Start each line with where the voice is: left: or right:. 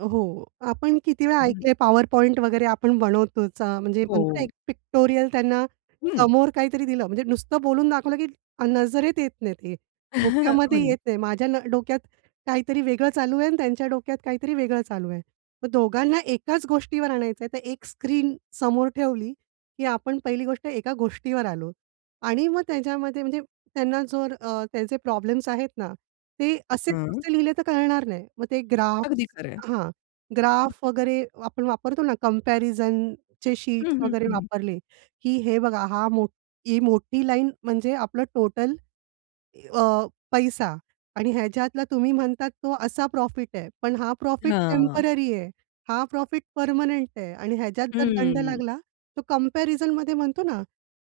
right: हो, आपण किती वेळा
left: हं.
right: ऐकले पॉवर पॉइंट वगैरे आपण बनवतोचा म्हणजे म्हणतो ना,
left: हो.
right: एक पिक्टोरियल त्यांना
left: हं.
right: समोर काहीतरी दिलं. म्हणजे नुसतं बोलून दाखवलं की अ, नजरेत येत नाहीत ते,
left: हो
right: डोक्यामध्ये
left: ना.
right: येत नाही. माझ्या न डोक्यात काहीतरी वेगळं चालू आहे आणि त्यांच्या डोक्यात काहीतरी वेगळं चालू आहे. मग दोघांना एकाच गोष्टीवर आणायचंय तर एक स्क्रीन समोर ठेवली की आपण पहिली गोष्ट एका गोष्टीवर आलोत आणि मग त्याच्यामध्ये म्हणजे त्यांना जर अ, त्याचे प्रॉब्लेम्स आहेत ना, ते असेच
left: हं.
right: नुसते लिहिले तर कळणार नाही. मग ते ग्राफ्स
left: अगदी खरंय.
right: हां, ग्राफ वगैरे आपण वापरतो ना, कंपॅरिझनचे
left: हं,
right: शीट्स
left: हं,
right: वगैरे
left: हं, हं.
right: वापरले की हे बघा, हा मोठ ही मोठी लाईन म्हणजे आपलं टोटल अ, पैसा आणि ह्याच्यातला तुम्ही म्हणतात तो असा प्रॉफिट आहे. पण हा प्रॉफिट
left: हां.
right: टेम्पररी आहे, हा प्रॉफिट पर्मनेंट आहे आणि ह्याच्यात जर दंड
left: हं.
right: लागला, तो कम्पॅरिझनमध्ये म्हणतो ना,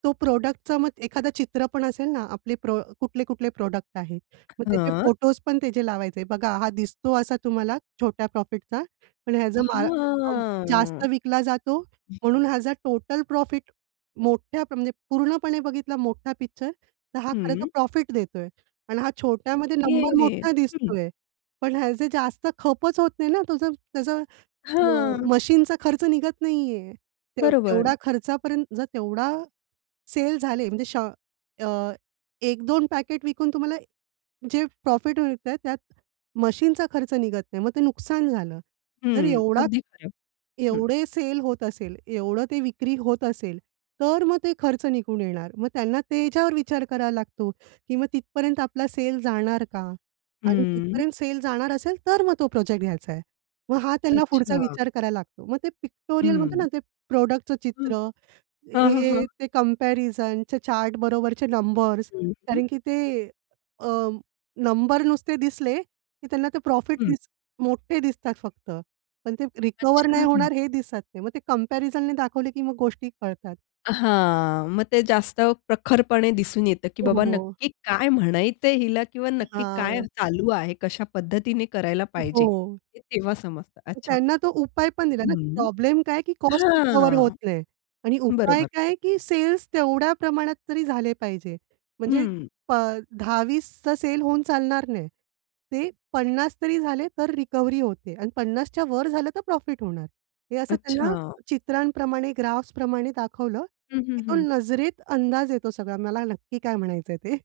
right: तो प्रॉडक्टचं मग एखादं चित्र पण असेल ना, आपले प्रो कुठले-कुठले प्रॉडक्ट आहेत, मग तेचे
left: हं.
right: फोटोज पण त्याचे लावायचे, बघा हा दिसतो असा तुम्हाला छोट्या प्रॉफिटचा, पण ह्याचं मा [unintelligible] जास्त
left: हां.
right: विकला जातो म्हणून ह्याचा टोटल प्रॉफिट मोठ्या म्हणजे पूर्णपणे बघितला मोठा पिक्चर तर हा खरं तर
left: हं.
right: प्रॉफिट देतोय आणि हा छोट्यामध्ये नंबर
left: ओके
right: मोठा
left: हं.
right: दिसतोय. पण ह्याचं जास्त खपच होत नाही ना, तोचं त्याचं अ,
left: हां.
right: मशीनचा खर्च निघत नाही आहे, ते
left: बरोबर.
right: तेवढा खर्चापर्यंत जर तेवढा सेल झाले म्हणजे श अ, 1-2 पॅकेट विकून तुम्हाला जे प्रॉफिट मिळतय, त्यात मशीनचा खर्च निघत नाही. मग ते नुकसान झालं. जर
left: हं.
right: एवढा
left: अगदी खरं. हं.
right: एवढे सेल होत असेल, एवढं ते विक्री होत असेल, तर मग ते खर्च निघून येणार. मग त्यांना त्याच्यावर विचार करावा लागतो, की मग तिथपर्यंत आपला सेल जाणार का? आणि
left: हं.
right: तिथपर्यंत सेल जाणार असेल, तर मग तो प्रोजेक्ट घ्यायचाय. मग हा त्यांना पुढचा
left: अच्छा.
right: विचार करायला लागतो. मग ते पिक्टोरियलमध्ये
left: हं.
right: ना, ते प्रॉडक्टचं
left: हं,
right: चित्र,
left: हां, हां, हां.
right: हे ते कंपॅरिझनच्या चार्ट बरोबरचे नंबर्स
left: हं, हं.
right: कारण की ते अ, नंबर नुसते दिसले, की त्यांना ते प्रॉफिट
left: हं.
right: दिस मोठे दिसतात फक्त. पण ते रिकव्हर नाही
left: अच्छा.
right: होणार हे दिसत नाही. ते मग ते कंपॅरिझननी दाखवले की मग गोष्टी कळतात.
left: हां. मग ते जास्त प्रखरपणे दिसून येतं, की बाबा
right: हो.
left: नक्की काय म्हणायचंय हिला किंवा नक्की काय
right: हां.
left: चालू आहे, कशा पद्धतीने करायला पाहिजे,
right: हो.
left: हे तेव्हा समजतं. अच्छा.
right: त्यांना तो उपाय पण दिला ना, की
left: हं,
right: प्रॉब्लेम काय, की कॉस्ट रिकव्हर होत
left: हां,
right: नाही आणि उपाय
left: बरोबर.
right: काय, की सेल्स तेवढ्या प्रमाणात तरी झाले पाहिजे. म्हणजे
left: हं.
right: प 10-20 चा सेल होऊन चालणार नाही, ते 50 तरी झाले, तर रिकव्हरी होते. आणि 50 च्या वर झालं तर प्रॉफिट होणार. हे असं त्यांना
left: अच्छा.
right: चित्रांप्रमाणे, ग्राफ्सप्रमाणे दाखवलं,
left: हं, हं,
right: की तो
left: हं.
right: नजरेत अंदाज येतो सगळा मला नक्की काय म्हणायचंय ते.